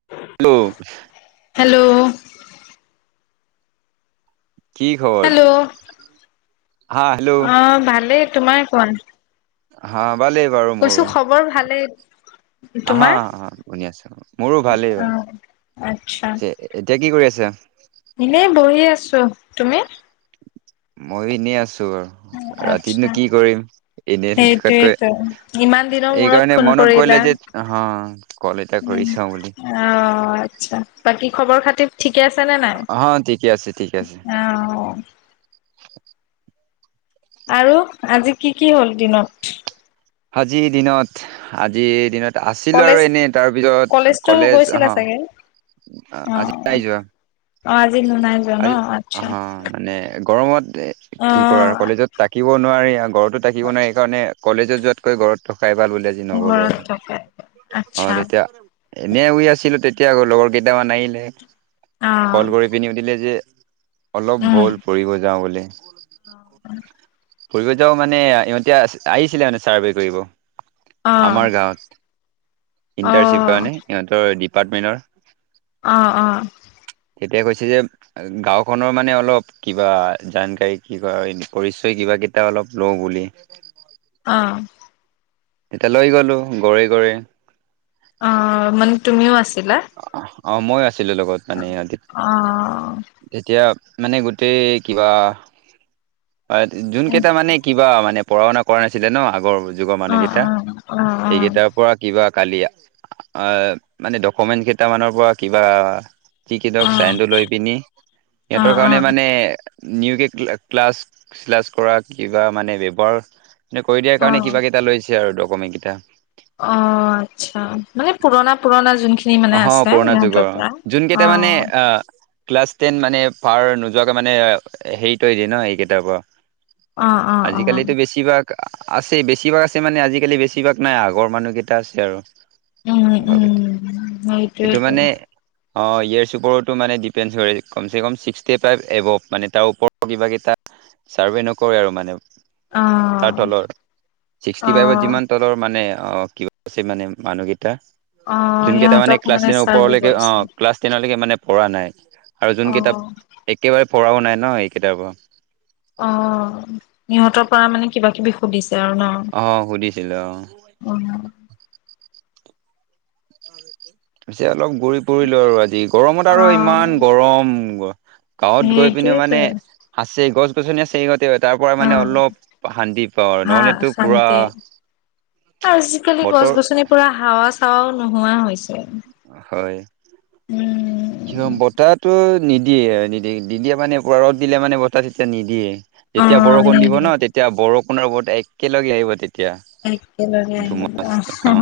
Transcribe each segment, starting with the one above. [inaudible] Hello, hello, কি খবৰ hello, হা হেল্ল' অ, ভালেই তোমাৰ কোৱা। হ, ভালেই বাৰু মোৰো। খবৰ ভালেই। আহা, তোমাৰ আহা শুনি আছো, মোৰো ভালেই, অ বাৰু আচ্ছা পিছে এতিয়া কি কৰি আছা? এনেই বহি আছো, তুমি? মই এনেই আছো, আচ্ছা ৰাতিনো কি কৰিম? এনে থকাতকৈ, সেইটোয়েতো ইমান দিনৰ মূৰত এইকাৰণে ফোন মনত কৰিলা পৰিলে যে হ কল, এটা উম কৰি চাওঁ বুলি। অ, আচ্ছা বাকী খবৰ খাতি? ঠিকে আছে নে নাই, অ ঠিকে আছে ঠিকে আছে অ, আৰু আজি কি কি হ'ল দিনত? আজিৰ দিনত, আজিৰ দিনত আছিলো আৰু কলেজ এনেই তাৰপিছত কলেজতো কলেজ গৈছিলা অ, চাগে অ আজি নাই যোৱা? অ, আজি নাই। যোৱা ন আজি আচ্ছা বা মানে গৰমত কি কৰা আৰু অ কলেজত থাকিব নোৱাৰি আৰু ঘৰতো থাকিব নোৱাৰি, সেইকাৰণে কলেজত যোৱাতকৈ ঘৰত থকাই ভাল বুলি নগ'লো ঘৰত আৰু থাকে অ, আচ্ছা তেতিয়া এনে শুই আছিলো, তেতিয়া আকৌ লগৰ কেইটামান আহিলে অ ক'ল কৰি পিনি সুধিলে। যে, অলপ উম বল ফুৰিব যাওঁ বুলি। ফুৰিব যাও মানে ইহঁতি আ, আহিছিলে মানে ছাৰ্ভে কৰিব। অ আমাৰ গাঁৱত অ ইন্টাৰশ্বিপ কাৰণে, ইহঁতৰ ডিপাৰ্টমেন্টৰ অ, অ, তেতিয়া কৈছে যে, গাওঁখনৰ মানে অলপ কিবা জানকাৰী, কি‌বা পৰিচয় কিবা কেইটা অলপ লওঁ বুলি। অ। এতিয়া লৈ গ'লোঁ, ঘৰে-ঘৰে। অ, মানে তুমিও আছিলা! অ, মই আছিলো লগত মানে। [unintelligible] অ এতিয়া মানে গোটেই কিবা, এহ অ যোনকেইটা মানে কি কিবা মানে পঢ়া-শুনা কৰা নাছিলে ন আগৰ যুগৰ অ অ অ মানুহকেইটা অ এইকেইটাৰ পৰা কিবা কালি আহ মানে ড কমেণ্ট কেইটামানৰ পৰা কিবা অ [unintelligible] চাইনটো লৈ পিনি, অ অ সিহঁতৰ কাৰণে মানে নিউকে ক্লাছ-শ্লাছ কৰা, কিবা মানে [unintelligible] এই কৰি দিয়াৰ অ কাৰণে কিবাকেইটা লৈছে আৰু ডকুমেণ্টকেইটা। অ, আচ্ছা। মানে পুৰণা-পুৰণা যোনখিনি মানে হ, আছে পুৰণা ইহঁতৰ যুগৰ, পৰা যোন অ কেইটা মানে আহ ক্লাছ টেন মানে পাৰ নোযোৱাকে মানে হেৰি তৰি দিয়ে ন এইকেইটাৰ পৰা। অ অ অ আজিকালিটো বেছি ভাগ আছেই, বেছিভাগ আছে মানে আজিকালি বেছিভাগ নাই, আগৰ মানুহ কেইটা আছে আৰু। উম, উম, ভাগকেইটা উম। এইটো মানে অঁ, ইয়েৰ্ছ ওপৰতো মানে ডিপেণ্ড হয়, কমচে কম ছিক্সটি ফাইভ এবভ, মানে তাৰ ওপৰত কিবাকেইটা ছাৰ্ভে নকৰে আৰু মানে। অ তাৰ তলৰ, অ ছিক্সটি ফাইভত যিমান তলৰ মানে অ, ক ছে মানে মানুহকেইটা অ'। তাৰমানে ইহঁতক ক্লাছ মানে টেনৰ চাৰ্ভে ওপৰলৈকে, কৰিছে অ', ক্লাছ টেনলৈকে মানে পঢ়া নাই, আৰু যোন কেইটা অ একেবাৰে পঢ়াও নাই ন, এইকেইটাৰ পৰা। অ', সিহঁতৰ পৰা মানে কিবা-কিবি সুধিছে আৰু ন? অ', সুধিছিলে অ'। [unintelligible] পিছে অলপ ঘূৰি-ফুৰিলো আৰু আজি, গৰমত অ আৰু ইমান গৰম গাঁৱত গৈ পিনি সেইটোৱেতো মানে আছে গছ-গছনি আছে তাৰ পৰা অ মানে অলপ শান্তি পাওঁ আৰু, হা নহ'লেতো পূৰা শান্তি আজিকালি গছ-গছনি পূৰা হাৱা-চাৱাও নোহোৱা হৈছে। হয়। উম। কিয় বতাহটো নিদিয়ে-নিদিয়ে, নিদিয়ে মানে ৰ'দ দিলে মানে বতাহ তেতিয়া নিদিয়ে। অ যেতিয়া বৰষুণ দিব ন, তেতিয়া বৰষুণৰ লগত একেলগে আহিব তেতিয়া। একে লগে আহিব। ধুমুহা চিষ্টেম অ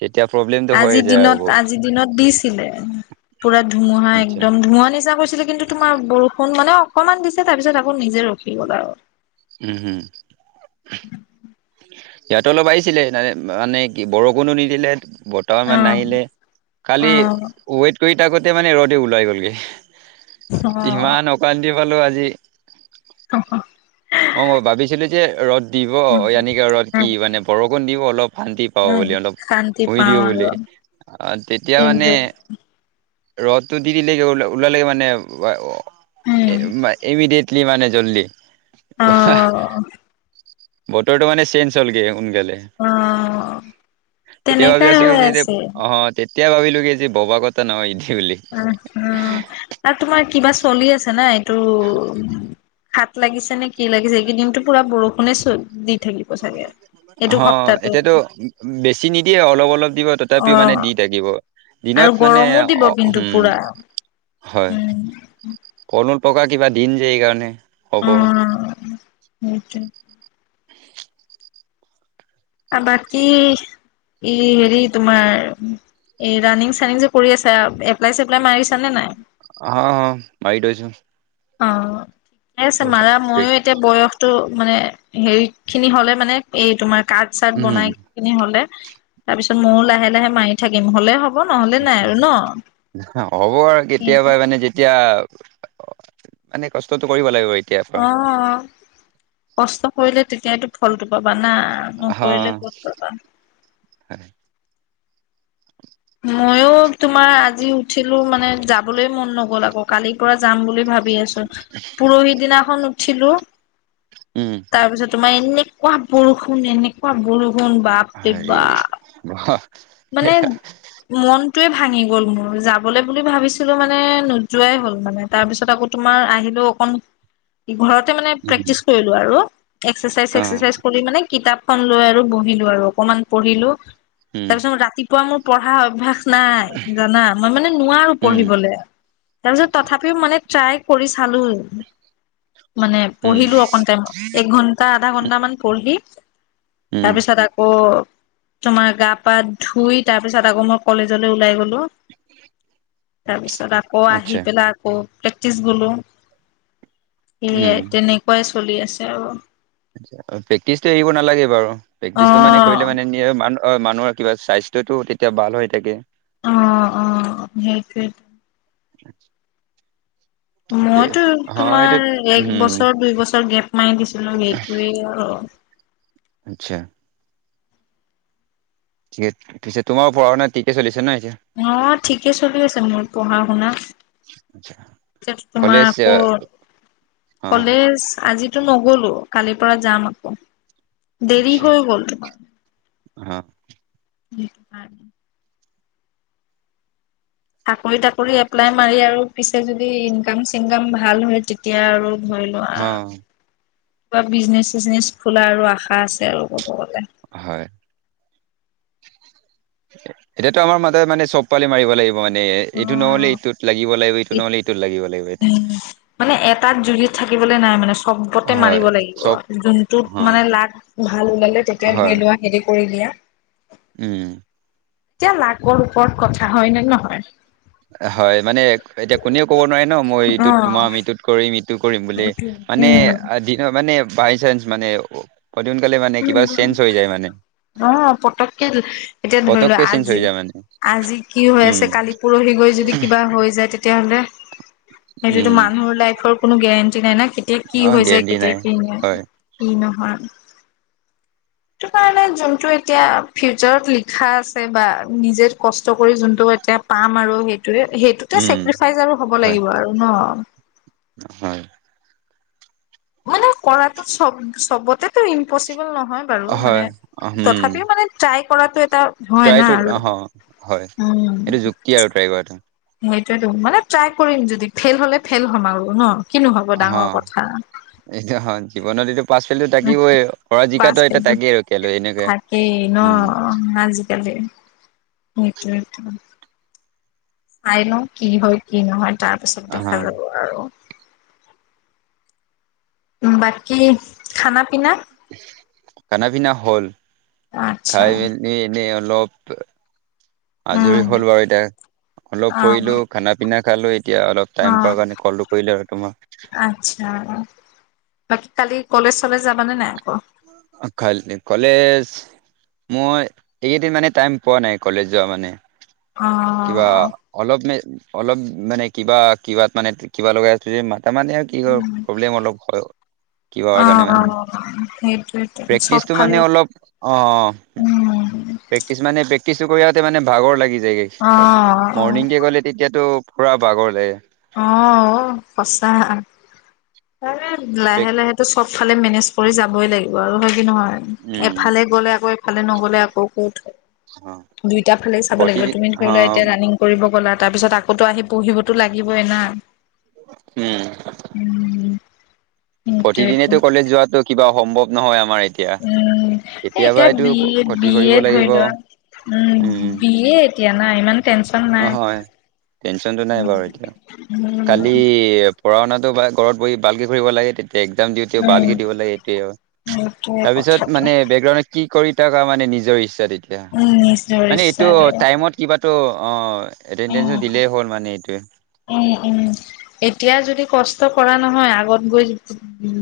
তেতিয়া প্ৰব্লেমটো হৈ আজিৰ যায় আৰু দিনত, বহুত আজি দিনত দিছিলে। পুৰা ধুমুহা আচ্ছা একদম, ধুমুহা নিচিনা কৰিছিলে, কিন্তু তোমাৰ বৰষুণ মানে অকনমান দিছে, তাৰ পিছত আকৌ নিজে ৰখি গ'ল আৰু। উম, হুম। ইয়াতো অলপ আহিছিলে, মানে কি বৰষুণো নিদিলে, ব বতাহো ইমান নাহিলে, কালি ৱেইট কৰি থাকোঁতে মানে ৰ'দে ওলাই গ'লগৈ, অ ইমান অশান্তি পালোঁ আজি। অ, অ। অ' মই ভাবিছিলো যে ৰ'দ দিব এনেকে ৰ'দ অ অ কি মানে বৰষুণ দিব অলপ শান্তি অলপ উম, বুলি অলপ। শান্তি শুই পাওঁ দিব আৰু বুলি, আহ তেতিয়া মানে কিন্তু ৰ'দটো দি দিলে ওল ওলালে মানে উম, ইমিডিয়েট। কি মানে জল্দি‌? অ', বতৰটো মানে চেঞ্জ হ'লগে সোনকালে। অ', তেতিয়া ভাবি তেনেকাই আছো কি হৈ যে এতিয়া আছে। অ' তেতিয়া ভাবিলোঁ যে ভবা কথা নহয় সেইটো বুলি। উম উম। আৰু তোমাৰ কিবা চলি আছে ন এইটো হাট লাগিছে নে কি? কি লাগিছে কি এই কেইদিনটো পুৰা বৰষুণে দি থাকিব চাগে।, এইটো সপ্তাহটো। বেচি নিদিয়ে অলপ অলপ দি থাকিব, তথাপিও মানে অ', দি থাকিব। আৰু দিনত মানে গৰমো দিব অ' কিন্তু উম পুৰা। হয়। উম, কণ প্ৰকা কিবা দিন যাই সেই কাৰণে হ'ব। উম‌ সেইটো। আৰু বাকী ই হেৰি তোমাৰ এই ৰানিং চানিংযে কৰি আছে এপ্লাই চেপ্লাই মাৰিছানে নাই। অ অ বাইট আছো। ঠিকে আছে মাৰা এতিয়া বয়স তটো মানে হেৰি খিনি হলে মানে এই তোমাৰ কাড চাড উম বনাই। কিনে হলে তাৰপিছত ময়ো লাহে লাহে মাৰি থাকিম হ'লে হব। নহ'লে নাই আচ্ছা আৰু ন। হ'ব আৰু কেতিয়াবা মানে যেতিয়া অ মানে কষ্টতো কৰিব লাগিব। এতিয়াৰ পৰা অ কষ্ট কৰিলে তেতিয়ো ফলটো পাবা না। নকৰিলে ক'ত পাবা। হয়। ময়ো তোমাৰ আজি উঠিলো মানে যাবলৈ মন নগ'ল আকৌ কালিৰ পৰা যাম বুলি ভাবি আছো পৰহি দিনাখন উঠিলো। উম। তাৰপিছত তোমাৰ এনেকুৱা বৰষুণ এনেকুৱা বৰষুণ বাপৰে। হৰি বাপ বহা। মানে মনটোৱে ভাঙি গ'ল মোৰ যাবলৈ বুলি ভাবিছিলো মানে নোযোৱাই হ'ল মানে। তাৰ পিছত আকৌ তোমাৰ আহিলেও অকণ [unintelligible] ঘৰতে মানে উম প্ৰেক্টিচ কৰিলো আৰু এক্সাৰচাইজ অ চেক্সাচাইজ। খুলি মানে কিতাপ খন লৈ আৰু বহিলো আৰু অকমান পঢ়িলোঁ। উম তাৰ পিছত মই ৰাতিপুৱা পঢ়া অভ্যাসক নাই জানা মই মানে নোৱাৰো উম পঢ়িবলৈ তাৰপিছত তথাপিও মানে ট্ৰাই কৰি চালো মানে উম পঢ়িলো অকন টাইমত। এক ঘন্টা আধা ঘন্টামান পঢ়ি উম তাৰপিছত আকৌ তোমাৰ গা ধুই তাৰ পিছত আকৌ মই কলেজলৈ ওলাই গলোঁ। আকৌ আহি আচ্ছা পেলাই আকৌ প্ৰেক্টিচ গলো সেয়াই উম তেনে তেনেকুৱা চলি আছে আৰু। প্ৰেক্টিছ টো এৰিব নালাগে বাৰু অ প্ৰেক্টিচটো মানে কৰিলে মানো, মানুহৰ কিবা স্বাস্থ্যটো তেতিয়া ভাল হৈ থাকে। অ, অ, সেইটোৱেই। মইতো হয় এইটো তোমাৰ এক উম বছৰ দুই বছৰ, গ্ৰেপ মাৰি দিছিলো, সেইটোয়ে আৰু। আচ্ছা। ঠিকে-ঠিকছে তোমাৰ পঢ়-শুনা ঠিকে চলিছে ন, এতিয়া। অ, ঠিকে চলি আছে, মোৰ পঢ়া-শুনা। আচ্ছা। কলেজ তোমাৰ ক'ত, অ কলেজ আজি টো, নগলো কালিৰ পৰা যাম আকৌ, দেৰি আচ্ছা হৈ গ'ল তোমাৰ। অ, [inaudible] চাকৰি-তাকৰি এপ্লাই মাৰি আৰু পিছে যদি ইনকাম চিনকাম ভাল হয়, তেতিয়া আৰু ধৰি লোৱা অ, কিবা বিজনেচ-চিজনেছ খোলা আৰু আশা আছে আৰু ক'ব গ'লে। হয়। এতিয়াতো আমাৰ মাতে মানে চব পালি মাৰিব লাগিব মানে, এইটো নহ'লে অ', এইটোত লাগিব, লাগিব ইটো নহ'লে ইটোত লাগিব লাগিব [inaudible] উম, মানে এটাত জোযি থাকিবলৈ নাই, মানে চব্বতে হয় মাৰিব লাগিব, চব যোনটোত অ মানে লাগ ভাল ওলালে তেতিয়া হয় ধৰি লোৱা হেৰি কৰি দিয়া। উম, এতিয়া লাকৰ, ওপৰত কথা হয় নে, নহয়? হয়, মানে এতিয়া কোনেও ক'ব নোৱাৰে ন, মই এইটোত অ', তোমাৰ আমি এইটোত কৰিম এইটো কৰিম বুলি, মানে উম, দিন মানে বাইচান্স মানে অতিসোনকালে মানে, কিবা চেঞ্জ হৈ যায় মানে। অ, পটককে, এতিয়া ধৰি লোৱা পতককে চেঞ্জ আজি, হৈ যায় মানে আজি কি হৈ উম আছে কালি পৰহি গৈ যদি কিবা হৈ যায় তেতিয়াহ'লে, উম সেইটোতো মানুহৰ লাইফৰ কোনো গেৰেণ্টি নাই না, কেতিয়া কি অ হৈ যায়, গেৰেণ্টি কেতিয়া নাই কি হয় নহয় কি নহয়। টো, কাৰণে যোনটো এতিয়া ফিউচাৰত লিখা আছে বা নিজে কষ্ট কৰি যোনটো এতিয়া পাম আৰু সেইটোৰে সেইটোতে উম চেক্ৰিফাইচ আৰু হ'ব হয় লাগিব আৰু ন? হয়। মানে কৰাটো চ'ব চ'বতেতো ইমপচিবল নহয় বাৰু, হয় মানে উম তথাপি মানে ট্ৰাই কৰাটো এটা হয় না ট্ৰাইটো আৰু উম, কি আৰু ট্ৰাই কৰাটো? সেইটোয়েতো, মানে ট্ৰাই কৰিম, যদি ফেইল হ'লে ফেইল হ'ম আৰু ন, কিনো হ'ব অ ডাঙৰ কথা। এইটো হয়। জীৱনত এইটো পাছ, ফেলটো থাকিবই, হৰা বাছ জিকাটো এটা সেইটো তাকেই আৰু কেলৈ এনেকে, উম, উম, আজিকালি। উম, উম, উম, চাই লওঁ, কি হয় কি নহয় তাৰপিছত অ দেখা যাব আৰু। বাকী, খানা পিনা? খানা পিনা হ'ল, আচ্ছা খাই মেল এই, এনেই অলপ আজৰি উম হ'ল বাৰু এতিয়া। অলপ অ ফুৰিলো, খানা-পিনা খালোঁ, এতিয়া অলপ অ টাইম পোৱা কাৰণে, কলটো কৰিলোঁ আৰু তোমাক। আচ্ছা, বাকী কালি কলেজ চলেজ যাবানে নাই আকৌ? কাইলে কলেজ মই এইকেইদিন মানে টাইম পোৱা নাই কলেজ যোৱা মানে, অ কিবা অলপ মে-অলপ মানে কিবা-কিবাত মানে কিবা লগাই আছোঁ যে, মাতা মানে কি হয়, উম, প্ৰব্লেম অলপ হয় কিবা কাৰণে মানে। সেইটোৱেই। প্ৰেক্টিচটো মানে অলপ, অ', অ', অ'। উম প্ৰেক্টিচ মানে প্ৰেক্টিচটো কৰি আহোঁতে মানে ভাগৰ লাগি যায়গে অ [unintelligible] মৰ্ণিঙকে গ'লে তেতিয়াতো পুৰা বাগৰ লাগে। অ, অ', সঁচা, মানে লাহে-লাহেতো চব ইফালে মেনেজ কৰি যাবই লাগিব, আৰু হয় কি নহয়? উম এফালে গ'লে আকৌ ফালে নগ'লে আকৌ ক'থ, অ দুইটা ফালে চাব লাগিব, প্ৰতিদিন তুমি ধৰি অ লোৱা এতিয়া ৰানিং কৰিব গ'লা, তাৰপিছত আকৌ টো আহি পঢ়িবতো লাগিবই না! উম। [inaudible] সেইটোৱেটো প্ৰতিদিনেতো কলেজ যোৱাটো কিবা সম্ভৱ নহয় আমাৰ এতিয়া উম, কেতিয়াবা এতিয়া এইটো বি এড, ক্ষতি বি কৰিব এড ধৰি লাগিব লোৱা উম, বি এ এতিয়া না, ইমান টেনচন অ, নাই হয়, টেনচনটো নাই বাৰু এতিয়া। উম কালি পঢ়া-শুনাটো বা ঘৰত ভালকে কৰিব লাগে তেতিয়া। একজাম দিওঁতে উম ভালকে দিব লাগে, এইটোয়ে আৰু, সেইটোৱে তাৰ পিছত কথাটো মানে বেকগ্ৰাউ কি কৰি থকা মানে নিজৰ ইচ্ছা তেতিয়া, উম নিজৰ মানে এইটো ইচ্ছাৰে টাইমত কিবাতো অ, এটেনডেঞ্চো উম দিলেই হ'ল মানে এইটোৱে। উম, উম, এতিয়া যদি কষ্ট কৰা নহয়, আগত গৈ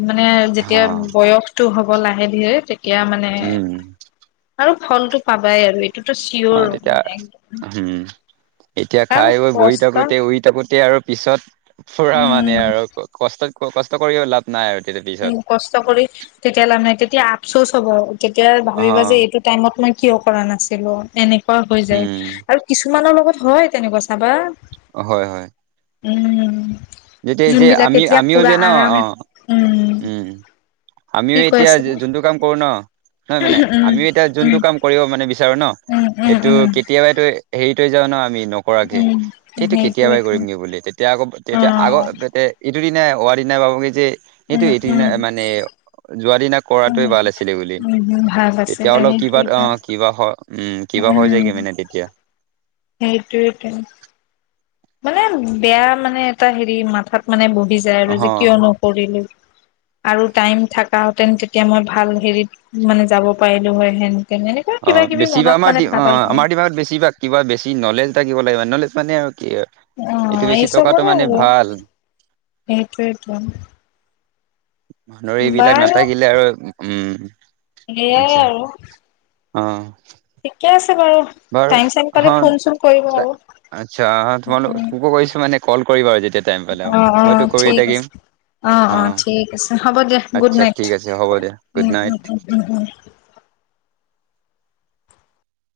মানে অ যেতিয়া বয়সতটো হ'ব লাহে-ধীৰে তেতিয়া মানে উম আৰু ফল টো পাবাই আৰু। এইটোতো অ, চিয়ৰ তেতিয়া মানে একদম হম। এতিয়া কাৰণ খাই-বৈ বহি কষ্ট থাকোতে, শুই থাকোতে আৰু পিছত ফুৰা মানে উম আৰু। কষ্ট, কষ্ট কৰিও লাভ নাই আৰু [unintelligible] উম, কষ্ট কৰি তেতিয়া লাভ নাই, তেতিয়া আফচোচ হ'ব, তেতিয়া অ ভাবিবা যে এইটো টাইমত মই কিয় কৰা নাছিলো, এনেকুৱা হৈ যায়, উম আৰু কিছুমানৰ লগত হয় তেনেকুৱা চাবা। হয়, হয়। উম। যেতিয়া যে যোনবিলাক আমি, এতিয়া আমিও পুৰা যে ন আৰাম অ। উম, আমিও কি কৈ এতিয়া আছিলা যোনটো কাম কৰো ন নহয় মানে, উম আমিও এতিয়া যোনটো উম কাম কৰিব মানে বিচাৰো ন, উম উম এইটো উম কেতিয়াবাই ত, হেৰি [unintelligible] পৰাকে, উম এইটো কেতিয়াবাই সেইটোৱেতো কৰিমগে বুলি, তেতিয়া আকৌ, অ তেতিয়া আগত তেই এইটো দিনা, হোৱাৰ দিনা পাবগৈ, যে সেইটো উম এইটো দিনা উম মানে যোৱাৰ দিনা কৰাটোৱে ভাল উম আছিলে বুলি, উম ভাল তেতিয়া আছিলে অলপ কিবা অ, সেইটোৱেতো কিবা হয় উম, কিবা হয় যায়গে মানে তেতিয়া। সেইটোৱেইটো। মানে, বেয়া মানে এটা হেৰি মাথাত মানে বহি যায় অ আৰু, যে কিয় নকৰিলো। আৰু টাইম থাক হতেন, তেতিয়া মই ভাল হেৰিত মানে যাব পাৰিলোঁ হয় হেন অ বেছিভাগ আমাৰ অ থাকে আমাৰ দিমাগ বেছিভাগ কিবা বেছি নলেজ থাকিব লাগিব নলেজ মানে আৰু কি অ এইটো এই বেছি চব টকাটো হয় মানে ভাল সেইটোৱেটো গাড়ী বিলাক বাৰু নাথাকিলে আৰু উম সেয়াই আচ্ছা আৰু অ ঠিকে আছে বাৰু বাৰু টাইম চাইম হ পালে ফোন চোন কৰিব আৰু আচ্ছা তোমালোক তোকো কৈছো মানে কল কৰিবা আৰু যেতিয়া টাইম পালে অ', অ', মইতো কৰিয়ে ঠিক আছে। থাকিম অ অ ঠিক আছে হ'ব দিয়া গুড আচ্ছা নাইট ঠিক আছে হ'ব দিয়া গুড নাইট উ